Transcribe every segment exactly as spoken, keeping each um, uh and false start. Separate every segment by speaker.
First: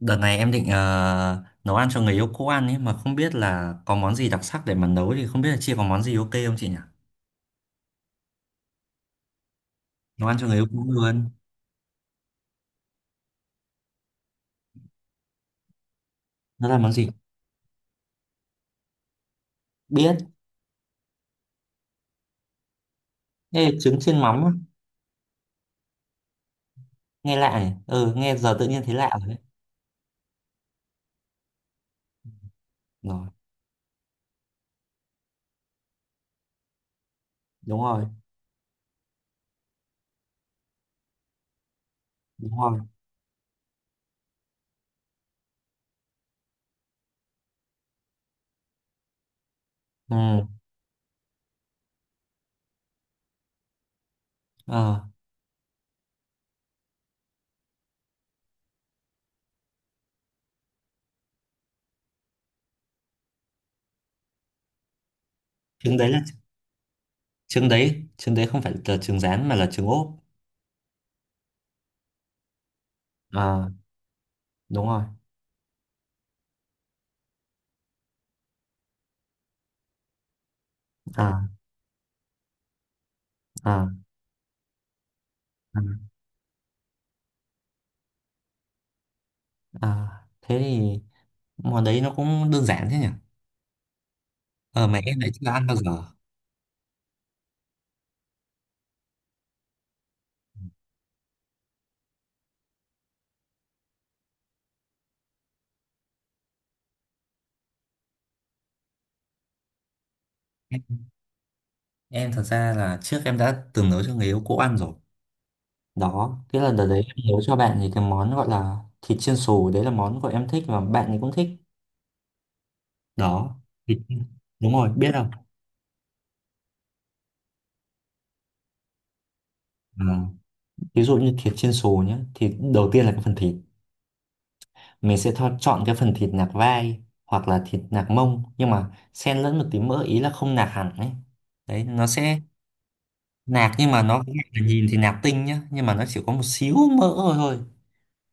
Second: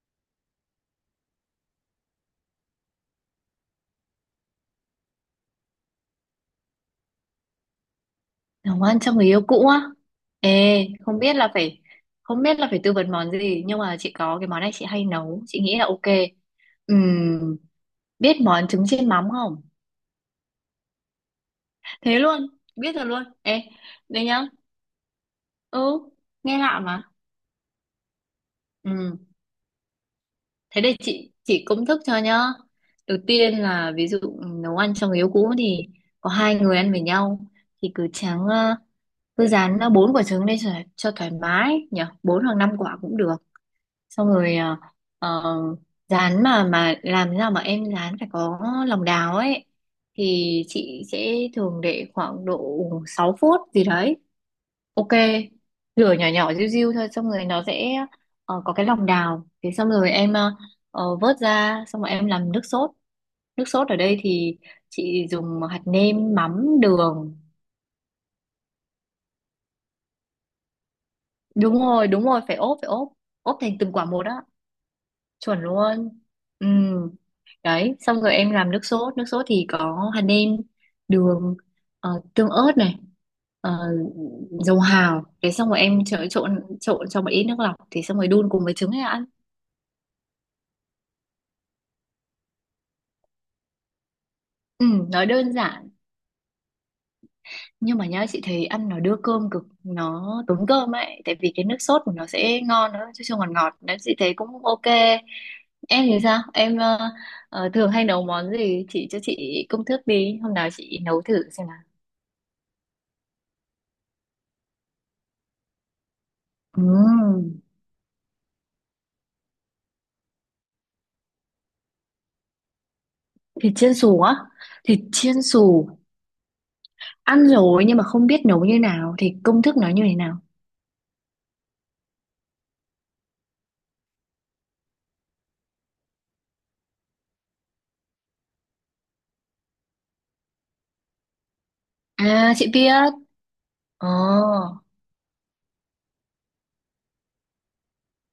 Speaker 1: Đợt này em định ờ, nấu ăn cho người yêu cũ ăn ấy mà không biết là có món gì đặc sắc để mà nấu thì không biết là chị có món gì ok không chị nhỉ?
Speaker 2: Nấu ăn cho người yêu cũ á.
Speaker 1: Nấu ăn cho người yêu cũ
Speaker 2: Ê, không
Speaker 1: luôn.
Speaker 2: biết là phải không biết là phải tư vấn món gì, nhưng mà chị có cái món này chị hay nấu, chị nghĩ là ok.
Speaker 1: Nó là món gì?
Speaker 2: Ừm, Biết món trứng chiên mắm không?
Speaker 1: Biết.
Speaker 2: Thế luôn? Biết rồi luôn? Ê,
Speaker 1: Ê, trứng chiên
Speaker 2: đây
Speaker 1: mắm
Speaker 2: nhá.
Speaker 1: á.
Speaker 2: Ừ, nghe lạ mà.
Speaker 1: Nghe lạ nhỉ? Ừ, nghe giờ tự nhiên thấy lạ
Speaker 2: Ừm,
Speaker 1: rồi đấy.
Speaker 2: Thế đây, chị chị công thức cho nhá. Đầu
Speaker 1: Rồi,
Speaker 2: tiên là ví dụ nấu ăn cho người yêu cũ thì có hai người ăn với nhau,
Speaker 1: đúng
Speaker 2: thì
Speaker 1: rồi,
Speaker 2: cứ tráng ờ, cứ rán ờ, bốn quả trứng lên, cho, cho thoải mái nhỉ, bốn hoặc
Speaker 1: đúng
Speaker 2: năm
Speaker 1: rồi.
Speaker 2: quả cũng được. Xong rồi à, ờ, rán mà mà làm thế nào mà em rán phải có lòng đào ấy,
Speaker 1: Ừ,
Speaker 2: thì chị sẽ thường để khoảng độ sáu phút gì đấy.
Speaker 1: ờ,
Speaker 2: Ok, lửa nhỏ nhỏ riu riu thôi, xong rồi nó sẽ ờ, có cái lòng đào, thế xong rồi em ờ, ờ, vớt ra, xong rồi em làm nước sốt. Nước sốt ở đây thì chị dùng hạt
Speaker 1: trứng đấy là
Speaker 2: nêm, mắm, đường.
Speaker 1: trứng đấy, trứng đấy không phải là trứng rán mà là trứng ốp.
Speaker 2: Đúng rồi, đúng rồi, phải ốp, phải ốp. Ốp
Speaker 1: Ờ,
Speaker 2: thành từng quả một á.
Speaker 1: đúng rồi.
Speaker 2: Chuẩn luôn. Ừ. Đấy, xong rồi em làm nước sốt. Nước sốt thì có hạt nêm,
Speaker 1: Ờ,
Speaker 2: đường, ờ, tương ớt này, ờ,
Speaker 1: ờ,
Speaker 2: dầu hào. Thế xong rồi
Speaker 1: ờ,
Speaker 2: em trộn, trộn, trộn, cho một ít nước lọc, thì xong rồi đun cùng với trứng là ăn.
Speaker 1: ờ. Thế thì món đấy nó cũng đơn giản thế nhỉ? Ờ,
Speaker 2: Ừ,
Speaker 1: mà em
Speaker 2: nó
Speaker 1: lại chưa
Speaker 2: đơn
Speaker 1: ăn bao
Speaker 2: giản,
Speaker 1: giờ.
Speaker 2: nhưng mà nhá, chị thấy ăn nó đưa cơm cực, nó tốn cơm ấy, tại vì cái nước sốt của nó sẽ ngon nữa chứ không, ngọt ngọt đấy, chị thấy cũng ok. Em thì sao, em ờ, ờ, thường hay nấu món gì? Chị cho chị công thức đi, hôm nào chị nấu thử xem.
Speaker 1: Em thật ra là trước em đã từng nấu cho người yêu cũ ăn rồi. Đó, cái lần đợt ờ, đấy em
Speaker 2: Ừm,
Speaker 1: nấu cho bạn thì cái món gọi là thịt chiên xù, đấy là món của em thích và bạn ấy cũng thích. Đó,
Speaker 2: Thịt chiên
Speaker 1: thịt
Speaker 2: xù á?
Speaker 1: đúng rồi,
Speaker 2: Thịt
Speaker 1: biết không?
Speaker 2: chiên xù ăn rồi, nhưng mà không biết nấu như nào, thì công thức nó như thế
Speaker 1: À,
Speaker 2: nào?
Speaker 1: ví dụ như thịt chiên xù nhé, thì đầu tiên là cái phần thịt. Mình sẽ tho- chọn cái phần thịt nạc vai hoặc là thịt nạc mông nhưng mà xen lẫn một tí mỡ ý là không nạc hẳn ấy. Đấy, nó sẽ
Speaker 2: À, chị biết.
Speaker 1: nạc nhưng mà nó cũng là
Speaker 2: Ồ.
Speaker 1: nhìn thì nạc tinh nhá, nhưng mà nó chỉ có một xíu mỡ thôi thôi.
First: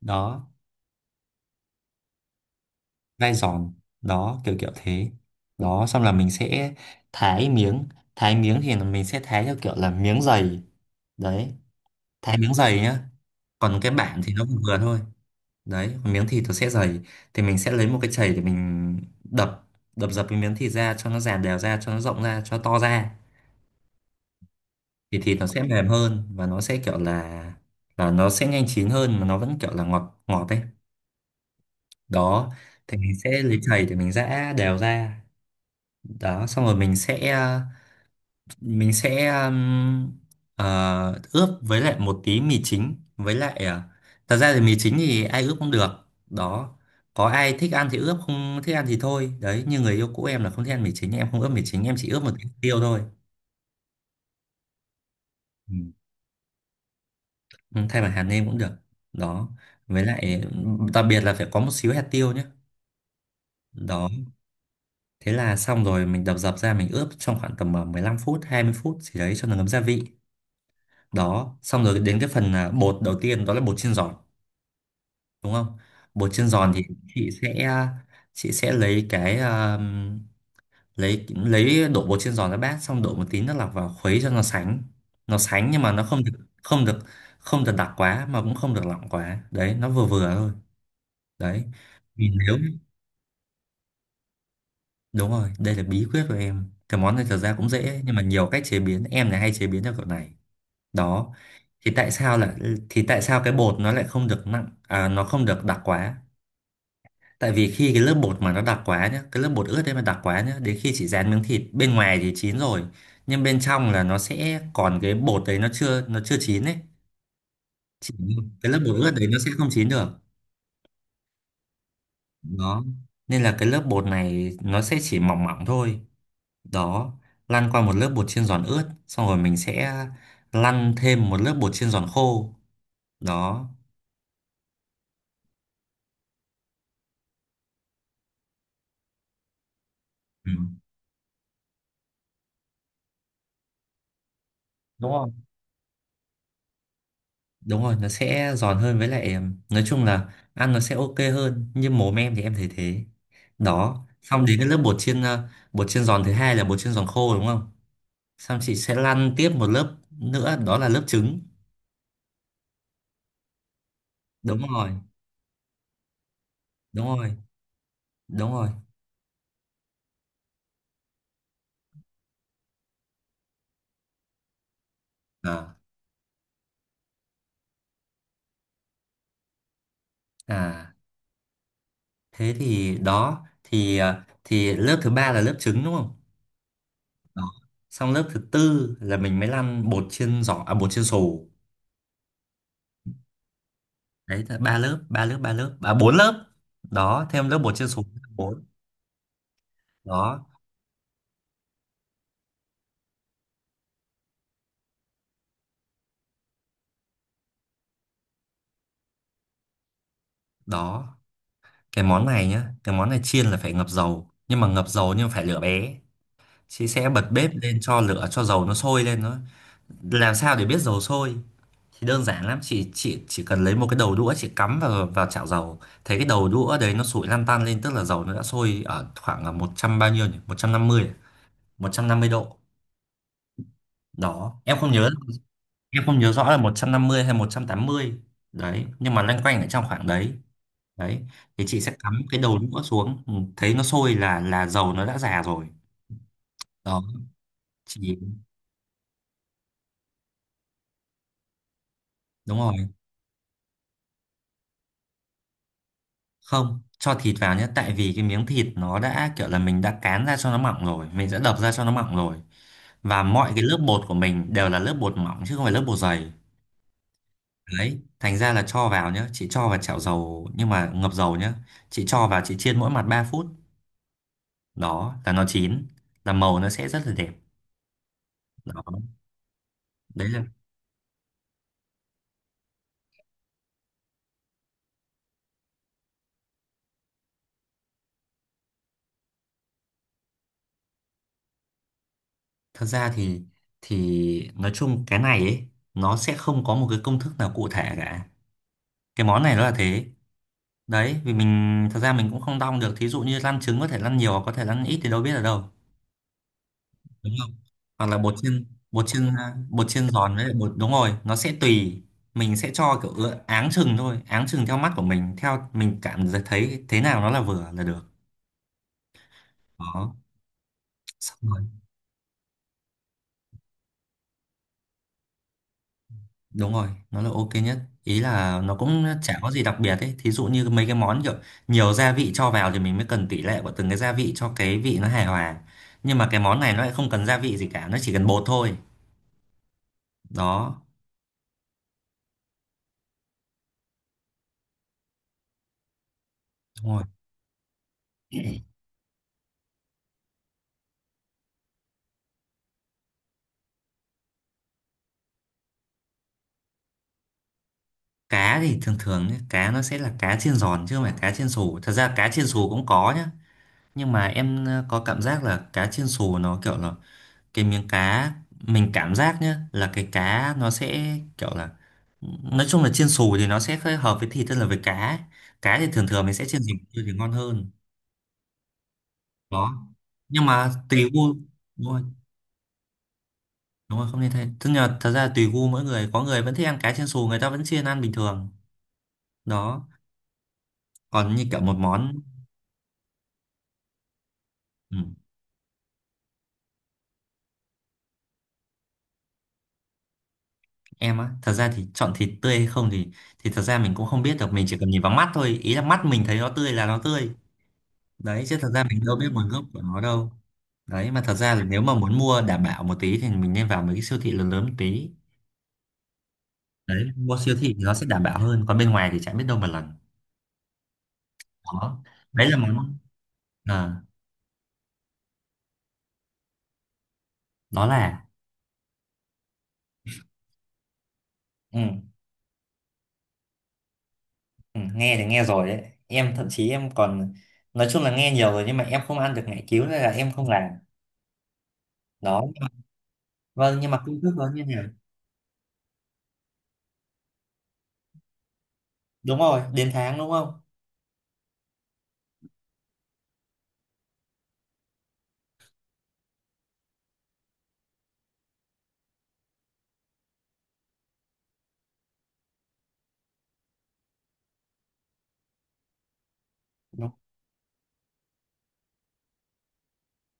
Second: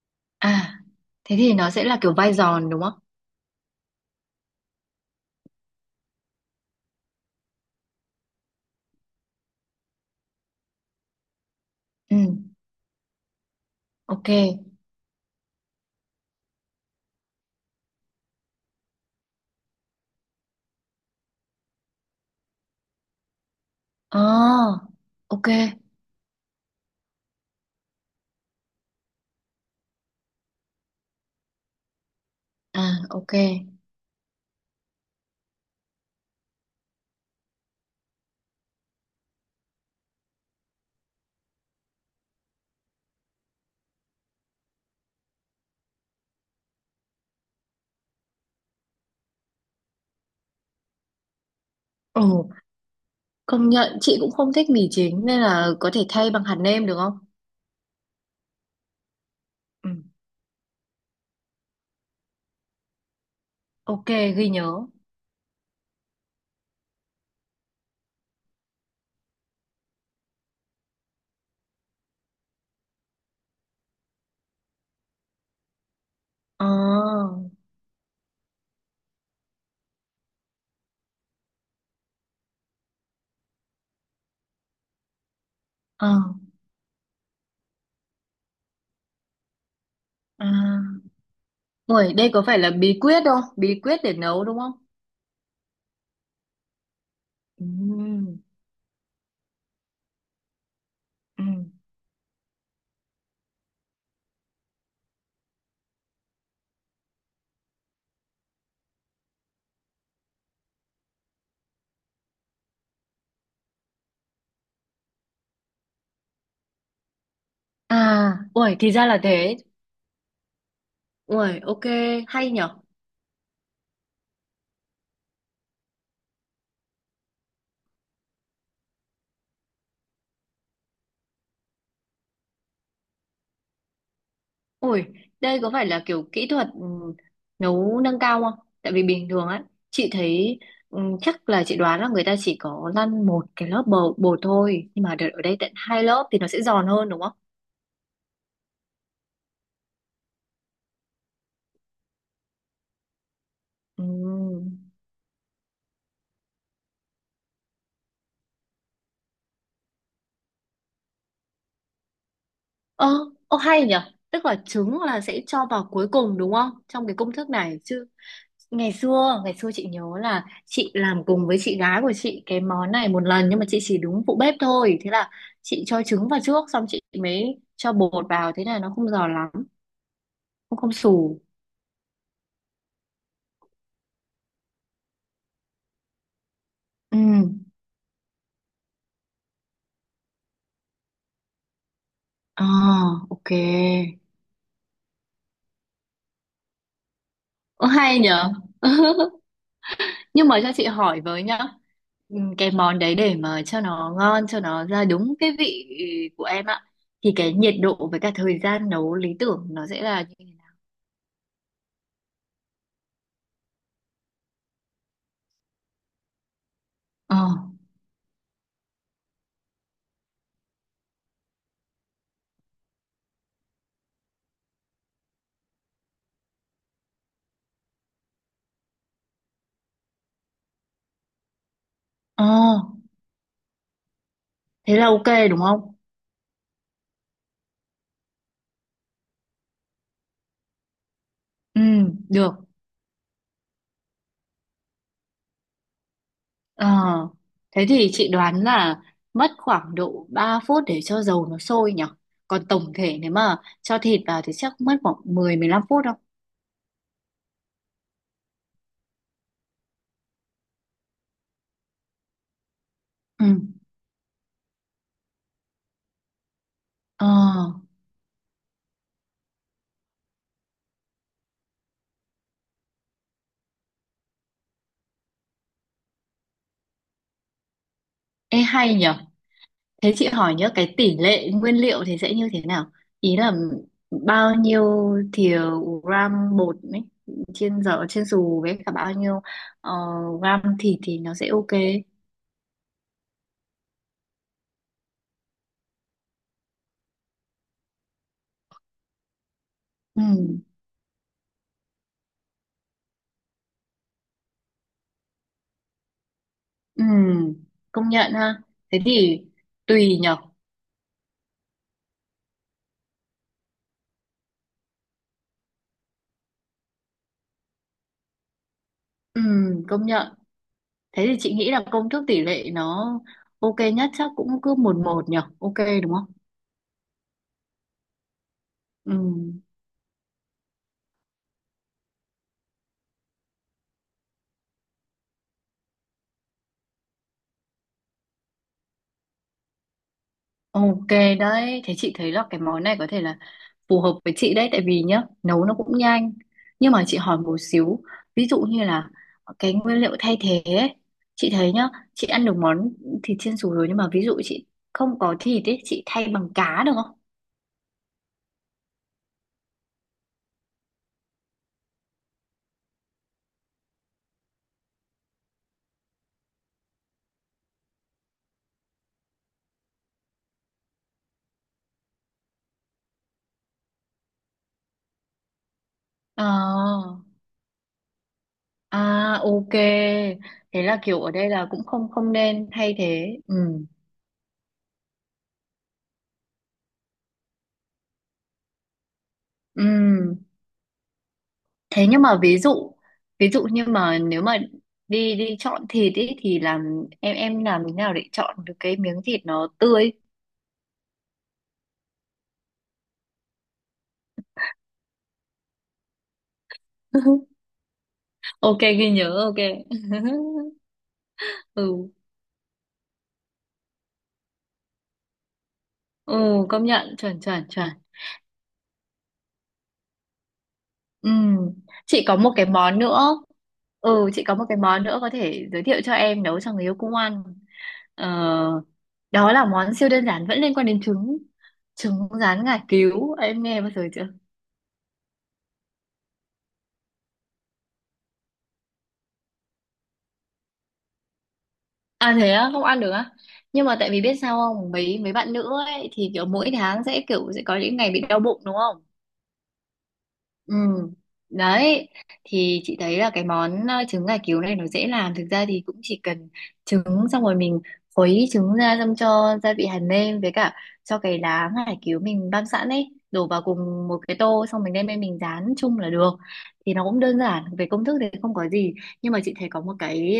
Speaker 1: Đó,
Speaker 2: À, thế thì nó sẽ là kiểu vai giòn đúng không?
Speaker 1: gai giòn, đó kiểu kiểu thế, đó xong là mình sẽ thái miếng, thái miếng thì là mình sẽ thái theo kiểu là miếng dày. Đấy,
Speaker 2: Ừ.
Speaker 1: thái miếng dày nhá, còn cái bản
Speaker 2: Ok.
Speaker 1: thì nó vừa vừa thôi. Đấy, còn miếng thịt nó sẽ dày, thì mình sẽ lấy một cái chày để mình đập, đập dập cái miếng thịt ra cho nó dàn đều ra cho nó rộng ra cho nó to ra,
Speaker 2: Ờ.
Speaker 1: thì thịt nó
Speaker 2: Ok.
Speaker 1: sẽ mềm hơn và nó sẽ kiểu là là nó sẽ nhanh chín hơn mà nó vẫn kiểu là ngọt ngọt ấy. Đó,
Speaker 2: À.
Speaker 1: thì mình
Speaker 2: Ok.
Speaker 1: sẽ lấy chày để mình giã đều ra. Đó xong rồi mình sẽ mình sẽ um, ờ, ướp với lại một tí mì chính với lại ờ, thật ra thì mì chính thì ai ướp cũng được. Đó, có ai thích ăn thì ướp, không thích ăn thì thôi, đấy như người yêu cũ em là không thích ăn mì chính, em không ướp mì chính, em chỉ ướp
Speaker 2: Ừ.
Speaker 1: một tí hạt tiêu thôi.
Speaker 2: Công nhận chị cũng không thích mì chính, nên là
Speaker 1: Ừ.
Speaker 2: có thể thay bằng hạt nêm được không?
Speaker 1: Ừ, thay bằng hạt nêm cũng được. Đó,
Speaker 2: Ừ.
Speaker 1: với lại đặc biệt là phải có một xíu hạt tiêu nhé.
Speaker 2: Ok,
Speaker 1: Đó,
Speaker 2: ghi nhớ.
Speaker 1: thế là xong rồi mình đập dập ra, mình ướp trong khoảng tầm ờ, mười lăm phút hai mươi phút gì đấy cho nó ngấm gia vị. Đó xong rồi đến cái phần à, bột đầu tiên đó là bột chiên giòn, đúng không? Bột chiên
Speaker 2: Ờ.
Speaker 1: giòn thì chị sẽ chị sẽ lấy cái um, lấy lấy đổ bột chiên giòn ra bát, xong đổ một tí nước lọc vào khuấy cho nó sánh. Nó sánh nhưng mà nó
Speaker 2: Ờ.
Speaker 1: không được, không được không được đặc quá mà cũng không được lỏng quá, đấy nó vừa vừa thôi.
Speaker 2: À.
Speaker 1: Đấy
Speaker 2: Ui,
Speaker 1: vì
Speaker 2: đây có
Speaker 1: nếu
Speaker 2: phải là bí quyết không, bí quyết để nấu đúng không?
Speaker 1: đúng rồi, đây là bí quyết của em, cái món này thật ra
Speaker 2: Ừ.
Speaker 1: cũng dễ nhưng mà nhiều cách chế biến, em này hay chế biến theo kiểu này. Đó,
Speaker 2: Ừ.
Speaker 1: thì tại sao là thì tại sao cái bột nó lại không được nặng à, nó không được đặc quá. Tại vì khi cái lớp bột mà nó đặc quá nhá, cái lớp bột ướt đấy mà đặc quá nhá, đến khi chị rán miếng thịt bên ngoài thì chín rồi, nhưng bên trong là nó sẽ còn cái bột đấy nó chưa nó chưa chín đấy, chỉ
Speaker 2: À,
Speaker 1: cái
Speaker 2: ui,
Speaker 1: lớp
Speaker 2: thì
Speaker 1: bột
Speaker 2: ra
Speaker 1: ướt
Speaker 2: là
Speaker 1: đấy nó sẽ
Speaker 2: thế.
Speaker 1: không chín được.
Speaker 2: Ui, ok, hay nhở.
Speaker 1: Đó, nên là cái lớp bột này nó sẽ chỉ mỏng mỏng thôi. Đó, lăn qua một lớp bột chiên giòn ướt, xong rồi mình sẽ lăn thêm một lớp bột chiên giòn khô. Đó,
Speaker 2: Ui, đây có phải là kiểu kỹ thuật ừ, nấu nâng cao không? Tại vì bình thường á, chị
Speaker 1: ừ,
Speaker 2: thấy ừ, chắc là chị đoán là người ta chỉ có lăn một cái lớp bột, bột thôi. Nhưng
Speaker 1: đúng
Speaker 2: mà đợt
Speaker 1: không?
Speaker 2: ở đây tận hai lớp thì nó sẽ giòn hơn đúng không?
Speaker 1: Đúng rồi, nó sẽ giòn hơn với lại nói chung là ăn nó sẽ ok hơn, như mồm em thì em thấy thế.
Speaker 2: Ừ.
Speaker 1: Đó xong đến cái lớp bột chiên ờ, bột chiên giòn thứ hai là bột chiên giòn khô, đúng không? Xong chị sẽ lăn tiếp một lớp nữa, đó là lớp trứng.
Speaker 2: Ơ, ô hay nhỉ? Tức là
Speaker 1: Đúng rồi,
Speaker 2: trứng là sẽ cho vào cuối cùng đúng không?
Speaker 1: đúng
Speaker 2: Trong cái
Speaker 1: rồi,
Speaker 2: công thức này chứ.
Speaker 1: đúng rồi,
Speaker 2: Ngày xưa, ngày xưa chị nhớ là chị làm cùng với chị gái của chị cái món này một lần, nhưng mà chị chỉ đúng phụ bếp thôi. Thế là
Speaker 1: à,
Speaker 2: chị cho trứng vào trước, xong chị mới cho bột vào, thế là nó không giòn lắm, cũng
Speaker 1: à
Speaker 2: không xù.
Speaker 1: thế thì đó thì ờ, thì lớp thứ ba là lớp trứng đúng không.
Speaker 2: Ừ.
Speaker 1: Đó, xong lớp thứ tư là mình mới lăn bột chiên giòn à bột chiên xù.
Speaker 2: À, ok.
Speaker 1: Đấy là ba lớp ba lớp ba lớp à bốn lớp. Đó, thêm lớp bột
Speaker 2: Ô
Speaker 1: chiên xù
Speaker 2: hay
Speaker 1: là
Speaker 2: nhỉ?
Speaker 1: bốn. Đó,
Speaker 2: Nhưng mà cho chị hỏi với nhá, ừ, cái món đấy để mà cho nó ngon, cho nó ra đúng cái vị của em ạ, thì cái nhiệt độ với cả thời gian nấu lý tưởng nó sẽ là như thế nào?
Speaker 1: đó cái món này nhá, cái món này chiên là phải ngập dầu, nhưng mà ngập dầu nhưng phải lửa bé. Chị sẽ bật
Speaker 2: Ờ,
Speaker 1: bếp lên cho lửa cho dầu nó sôi lên. Nó làm sao để biết dầu sôi thì đơn giản lắm, chị chị chỉ cần lấy một cái đầu đũa, chị cắm vào vào chảo dầu, thấy cái đầu đũa đấy nó sủi lăn tăn lên tức là dầu nó đã sôi ở khoảng là một trăm bao nhiêu nhỉ, một trăm năm mươi à? một trăm năm mươi
Speaker 2: ờ,
Speaker 1: độ Đó em không
Speaker 2: Thế là
Speaker 1: nhớ,
Speaker 2: ok đúng không?
Speaker 1: em không nhớ rõ là một trăm năm mươi hay một trăm tám mươi. Đấy nhưng mà loanh quanh ở trong khoảng đấy. Đấy thì
Speaker 2: Ừ,
Speaker 1: chị sẽ cắm cái
Speaker 2: được.
Speaker 1: đầu đũa xuống, ừ, thấy nó sôi là là dầu nó đã già rồi.
Speaker 2: Ờ,
Speaker 1: Đó,
Speaker 2: Thế thì
Speaker 1: chị
Speaker 2: chị đoán là mất khoảng độ ba phút để cho dầu nó sôi nhỉ?
Speaker 1: đúng
Speaker 2: Còn
Speaker 1: rồi,
Speaker 2: tổng thể nếu mà cho thịt vào thì chắc mất khoảng mười, mười lăm phút đâu.
Speaker 1: không cho thịt vào nhé, tại vì cái miếng thịt nó đã kiểu là mình đã cán ra cho nó mỏng rồi, mình đã đập ra cho nó mỏng rồi, và
Speaker 2: Ừ,
Speaker 1: mọi cái lớp bột của mình đều là lớp bột mỏng chứ không phải lớp bột dày.
Speaker 2: ờ,
Speaker 1: Đấy thành ra là cho vào nhé, chị cho vào chảo dầu nhưng mà ngập dầu nhé. Chị cho vào chị chiên mỗi mặt ba phút, đó là nó chín, là màu nó sẽ rất là đẹp.
Speaker 2: ê
Speaker 1: Đó,
Speaker 2: hay nhỉ? Thế chị
Speaker 1: đấy là
Speaker 2: hỏi nhớ cái tỷ lệ nguyên liệu thì sẽ như thế nào? Ý là bao nhiêu thìa, gram bột ấy, trên giò trên xù, với cả bao nhiêu ờ, gram thịt thì nó sẽ ok.
Speaker 1: thật ra thì thì nói chung cái này ấy, nó sẽ không có một cái công thức nào cụ thể cả. Cái món này nó là thế.
Speaker 2: Ừ,
Speaker 1: Đấy, vì mình thật ra mình cũng không đong được. Thí dụ như lăn trứng có thể lăn nhiều có thể lăn ít thì đâu biết ở đâu.
Speaker 2: ừ,
Speaker 1: Đúng không? Hoặc
Speaker 2: công
Speaker 1: là
Speaker 2: nhận
Speaker 1: bột
Speaker 2: ha.
Speaker 1: chiên
Speaker 2: Thế
Speaker 1: bột chiên
Speaker 2: thì
Speaker 1: à, bột chiên
Speaker 2: tùy
Speaker 1: giòn
Speaker 2: nhở.
Speaker 1: với lại bột đúng rồi, nó sẽ tùy mình sẽ cho kiểu ựa- áng chừng thôi, áng chừng theo mắt của mình, theo mình cảm thấy thế nào nó là vừa là được.
Speaker 2: Ừ, công
Speaker 1: Đó.
Speaker 2: nhận. Thế thì
Speaker 1: Xong
Speaker 2: chị
Speaker 1: rồi.
Speaker 2: nghĩ là công thức tỷ lệ nó ok nhất chắc cũng cứ một một nhở. Ok đúng không?
Speaker 1: Đúng rồi, nó là ok nhất. Ý là nó cũng
Speaker 2: Ừ,
Speaker 1: chả có gì đặc biệt ấy. Thí dụ như mấy cái món kiểu nhiều gia vị cho vào thì mình mới cần tỷ lệ của từng cái gia vị cho cái vị nó hài hòa. Nhưng mà cái món này nó lại không cần gia vị gì cả, nó chỉ cần bột thôi. Đó,
Speaker 2: ok đấy. Thế chị thấy là cái món này có thể là phù hợp với chị đấy, tại vì nhá nấu nó cũng nhanh, nhưng
Speaker 1: đúng rồi.
Speaker 2: mà chị hỏi một xíu, ví dụ như là cái nguyên liệu thay thế ấy, chị thấy nhá, chị ăn được món thịt chiên xù rồi, nhưng mà ví dụ chị không có thịt ấy, chị thay bằng cá được không?
Speaker 1: Cá thì thường thường nhé, cá nó sẽ là cá chiên giòn chứ không phải cá chiên xù. Thật ra cá chiên xù cũng có nhá. Nhưng mà em ờ, có cảm giác là cá chiên xù nó kiểu là cái miếng cá, mình cảm giác nhá là cái cá nó sẽ kiểu là nói chung là chiên xù thì nó sẽ hơi hợp với thịt hơn là với cá. Cá thì thường thường mình
Speaker 2: Ờ.
Speaker 1: sẽ chiên dìm thì ngon hơn.
Speaker 2: À, ok.
Speaker 1: Đó nhưng mà
Speaker 2: Thế là
Speaker 1: tùy
Speaker 2: kiểu ở
Speaker 1: gu,
Speaker 2: đây là cũng
Speaker 1: đúng rồi,
Speaker 2: không không nên thay thế. Ừ.
Speaker 1: đúng rồi, không nên thay, tức là thật ra tùy gu mỗi người, có người vẫn thích ăn cá chiên xù, người ta vẫn chiên ăn bình thường. Đó
Speaker 2: Ừ.
Speaker 1: còn như kiểu một
Speaker 2: Thế
Speaker 1: món,
Speaker 2: nhưng mà ví dụ ví dụ như mà nếu mà
Speaker 1: ừ,
Speaker 2: đi đi chọn thịt ấy thì làm, em em làm thế nào để chọn được cái miếng thịt nó tươi?
Speaker 1: em á thật ra thì chọn thịt tươi hay không thì thì thật ra mình cũng không biết được, mình chỉ cần nhìn vào mắt thôi, ý là mắt mình thấy nó tươi là nó tươi. Đấy chứ thật
Speaker 2: Ok,
Speaker 1: ra mình
Speaker 2: ghi
Speaker 1: đâu biết
Speaker 2: nhớ,
Speaker 1: nguồn
Speaker 2: ok.
Speaker 1: gốc của nó đâu. Đấy mà thật ra là nếu mà
Speaker 2: Ừ.
Speaker 1: muốn mua đảm bảo một tí thì mình nên vào mấy cái siêu thị lớn lớn một tí.
Speaker 2: Ừ, công
Speaker 1: Đấy
Speaker 2: nhận,
Speaker 1: mua
Speaker 2: chuẩn
Speaker 1: siêu
Speaker 2: chuẩn
Speaker 1: thị thì
Speaker 2: chuẩn.
Speaker 1: nó sẽ đảm bảo hơn, còn bên ngoài thì chẳng biết đâu mà lần.
Speaker 2: Ừ,
Speaker 1: Đó,
Speaker 2: chị có
Speaker 1: đấy
Speaker 2: một
Speaker 1: là
Speaker 2: cái
Speaker 1: món
Speaker 2: món nữa
Speaker 1: à,
Speaker 2: ừ chị có một cái món nữa có thể giới thiệu cho em nấu cho người yêu cũng ăn.
Speaker 1: đó là
Speaker 2: ờ, Đó là món siêu đơn giản, vẫn liên quan đến trứng
Speaker 1: ừ,
Speaker 2: trứng rán ngải cứu, em nghe bao giờ chưa?
Speaker 1: ừ, nghe thì nghe rồi đấy, em thậm chí em còn nói chung là nghe nhiều rồi, nhưng mà em không ăn được ngải cứu nên là em không làm.
Speaker 2: À,
Speaker 1: Đó,
Speaker 2: thế á? Không ăn được á?
Speaker 1: vâng
Speaker 2: Nhưng
Speaker 1: nhưng
Speaker 2: mà
Speaker 1: mà
Speaker 2: tại
Speaker 1: cũng
Speaker 2: vì
Speaker 1: thức
Speaker 2: biết
Speaker 1: đó
Speaker 2: sao
Speaker 1: như thế nào,
Speaker 2: không, mấy mấy bạn nữ ấy thì kiểu mỗi tháng sẽ kiểu sẽ có những ngày bị đau bụng đúng không?
Speaker 1: đúng rồi đến tháng đúng không.
Speaker 2: Ừ. Đấy, thì chị thấy là cái món ờ, trứng gà cứu này nó dễ làm, thực ra thì cũng chỉ cần trứng, xong rồi mình khuấy trứng ra, xong cho gia vị hạt nêm với cả cho cái lá ngải cứu mình băm sẵn ấy, đổ vào cùng một cái tô, xong mình đem lên mình rán chung là được. Thì nó
Speaker 1: Đúng.
Speaker 2: cũng đơn giản, về công thức thì không có gì, nhưng mà chị thấy có một cái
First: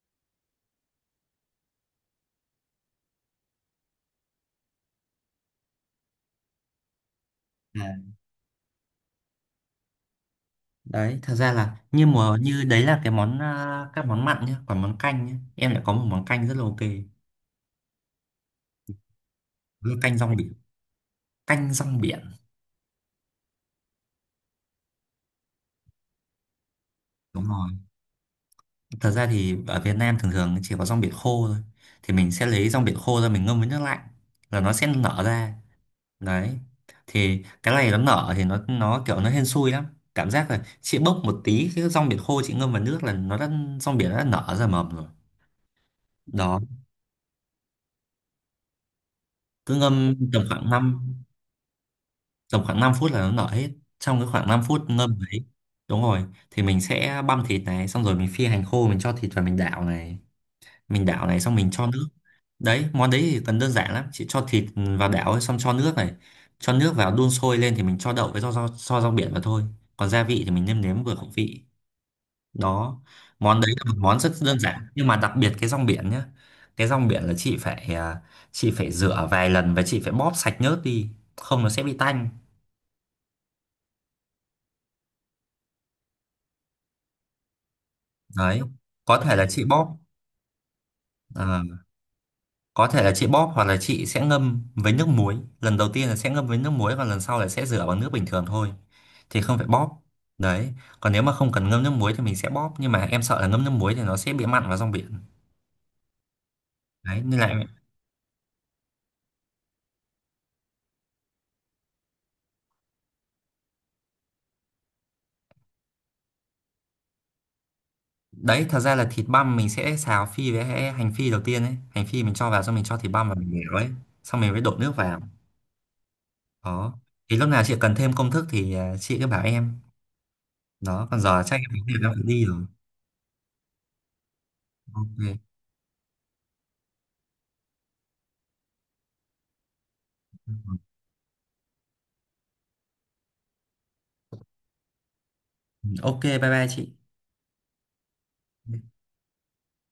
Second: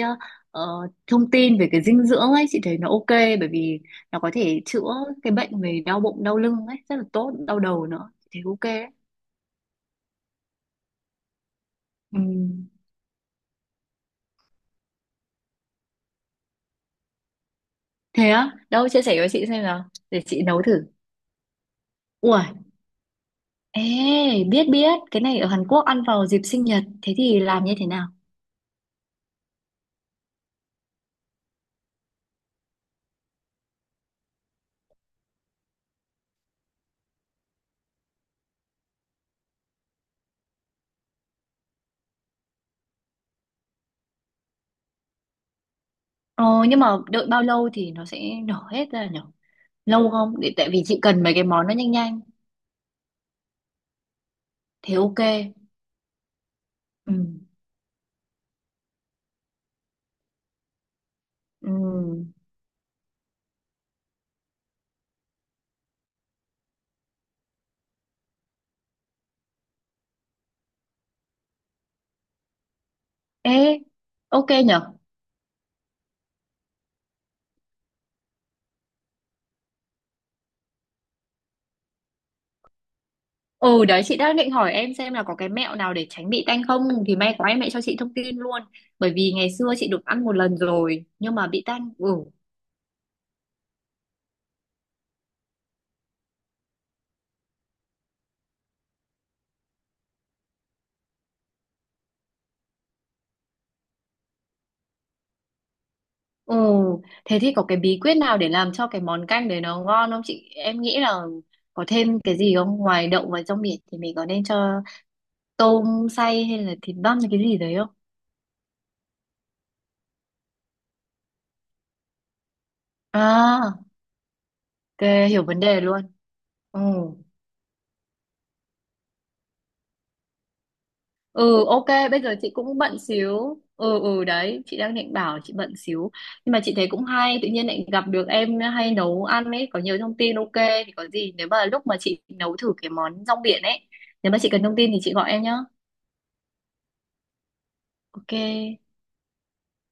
Speaker 2: ờ, thông tin về cái dinh dưỡng ấy, chị thấy nó ok, bởi vì nó có thể chữa cái bệnh về đau bụng, đau lưng ấy rất là tốt, đau
Speaker 1: À,
Speaker 2: đầu nữa, chị thấy ok đấy.
Speaker 1: đấy thật ra là như
Speaker 2: Ừ.
Speaker 1: mùa như đấy là cái món à, các món mặn nhá, còn món canh nhá em lại có một món canh rất là ok.
Speaker 2: Thế á? Đâu chia sẻ với chị xem nào.
Speaker 1: Đó là canh
Speaker 2: Để
Speaker 1: rong
Speaker 2: chị
Speaker 1: biển,
Speaker 2: nấu thử.
Speaker 1: canh rong biển,
Speaker 2: Ui, ê, biết biết, cái này ở Hàn Quốc ăn vào dịp sinh nhật, thế thì
Speaker 1: đúng
Speaker 2: làm
Speaker 1: rồi.
Speaker 2: như thế nào?
Speaker 1: Thật ra thì ở Việt Nam thường thường chỉ có rong biển khô thôi, thì mình sẽ lấy rong biển khô ra mình ngâm với nước lạnh là nó sẽ nở ra. Đấy thì cái này nó nở thì nó nó kiểu nó hên xui lắm, cảm giác là chị bốc một tí cái rong biển khô chị ngâm vào nước là nó đã, rong biển nó đã nở ra mầm rồi.
Speaker 2: Ờ,
Speaker 1: Đó,
Speaker 2: nhưng mà đợi bao lâu thì nó sẽ nở hết ra nhở?
Speaker 1: cứ
Speaker 2: Lâu
Speaker 1: ngâm
Speaker 2: không?
Speaker 1: tầm
Speaker 2: Để, tại
Speaker 1: khoảng
Speaker 2: vì chị
Speaker 1: năm,
Speaker 2: cần mấy cái món nó nhanh nhanh.
Speaker 1: tầm khoảng năm phút là nó nở hết, trong cái khoảng năm phút
Speaker 2: Thế ok.
Speaker 1: ngâm đấy. Đúng rồi, thì mình
Speaker 2: Ừ,
Speaker 1: sẽ băm thịt này, xong rồi mình phi hành khô, mình cho thịt vào mình đảo này, mình đảo này xong
Speaker 2: ừ.
Speaker 1: mình cho nước. Đấy món đấy thì cần đơn giản lắm, chị cho thịt vào đảo ấy, xong cho nước này, cho nước vào đun sôi lên thì mình cho đậu với rau rau, rau, rau biển vào thôi. Còn gia vị thì mình nêm nếm vừa khẩu vị. Đó, món
Speaker 2: Ê,
Speaker 1: đấy là một món rất
Speaker 2: ok
Speaker 1: đơn
Speaker 2: nhở?
Speaker 1: giản nhưng mà đặc biệt cái rong biển nhá. Cái rong biển là chị phải à, chị phải rửa vài lần và chị phải bóp sạch nhớt đi, không nó sẽ bị tanh.
Speaker 2: Ừ, đấy chị đang định hỏi em xem là có cái mẹo nào để tránh bị tanh không? Thì may quá em lại cho chị thông tin
Speaker 1: Đấy
Speaker 2: luôn. Bởi
Speaker 1: có
Speaker 2: vì
Speaker 1: thể là
Speaker 2: ngày
Speaker 1: chị
Speaker 2: xưa chị
Speaker 1: bóp,
Speaker 2: được ăn một lần rồi, nhưng mà bị
Speaker 1: ờ,
Speaker 2: tanh. Ừ,
Speaker 1: có thể là chị bóp hoặc là chị sẽ ngâm với nước muối, lần đầu tiên là sẽ ngâm với nước muối và lần sau là sẽ rửa bằng nước bình thường thôi thì không phải bóp. Đấy còn nếu mà không cần ngâm nước muối thì mình sẽ bóp, nhưng mà em sợ là ngâm nước muối thì nó sẽ bị mặn vào rong biển.
Speaker 2: ừ,
Speaker 1: Đấy
Speaker 2: thế
Speaker 1: nên
Speaker 2: thì
Speaker 1: lại,
Speaker 2: có cái bí quyết nào để làm cho cái món canh đấy nó ngon không chị? Em nghĩ là có thêm cái gì không? Ngoài đậu và rong biển thì mình có nên cho tôm xay hay là thịt băm hay cái gì đấy không?
Speaker 1: đấy thật ra là thịt băm mình sẽ xào phi với hẹ- hành phi đầu tiên ấy, hành phi mình cho vào xong mình cho thịt băm vào mình đảo
Speaker 2: À,
Speaker 1: ấy, xong mình mới đổ nước
Speaker 2: ok,
Speaker 1: vào.
Speaker 2: hiểu vấn đề luôn. Ừ.
Speaker 1: Đó thì lúc nào chị cần thêm công thức thì à, chị cứ bảo em. Đó còn giờ chắc em
Speaker 2: Ừ,
Speaker 1: có
Speaker 2: ok,
Speaker 1: việc em
Speaker 2: bây
Speaker 1: phải
Speaker 2: giờ
Speaker 1: đi
Speaker 2: chị
Speaker 1: rồi.
Speaker 2: cũng bận xíu. Ừ, ừ, đấy, chị đang định
Speaker 1: Ok.
Speaker 2: bảo chị bận xíu. Nhưng mà chị thấy cũng hay, tự nhiên lại gặp được em hay nấu ăn ấy, có nhiều thông tin ok. Thì có gì nếu mà lúc mà chị nấu thử cái món rong biển ấy, nếu mà chị cần thông tin thì chị gọi em nhá.
Speaker 1: Ok bye bye chị.
Speaker 2: Ok,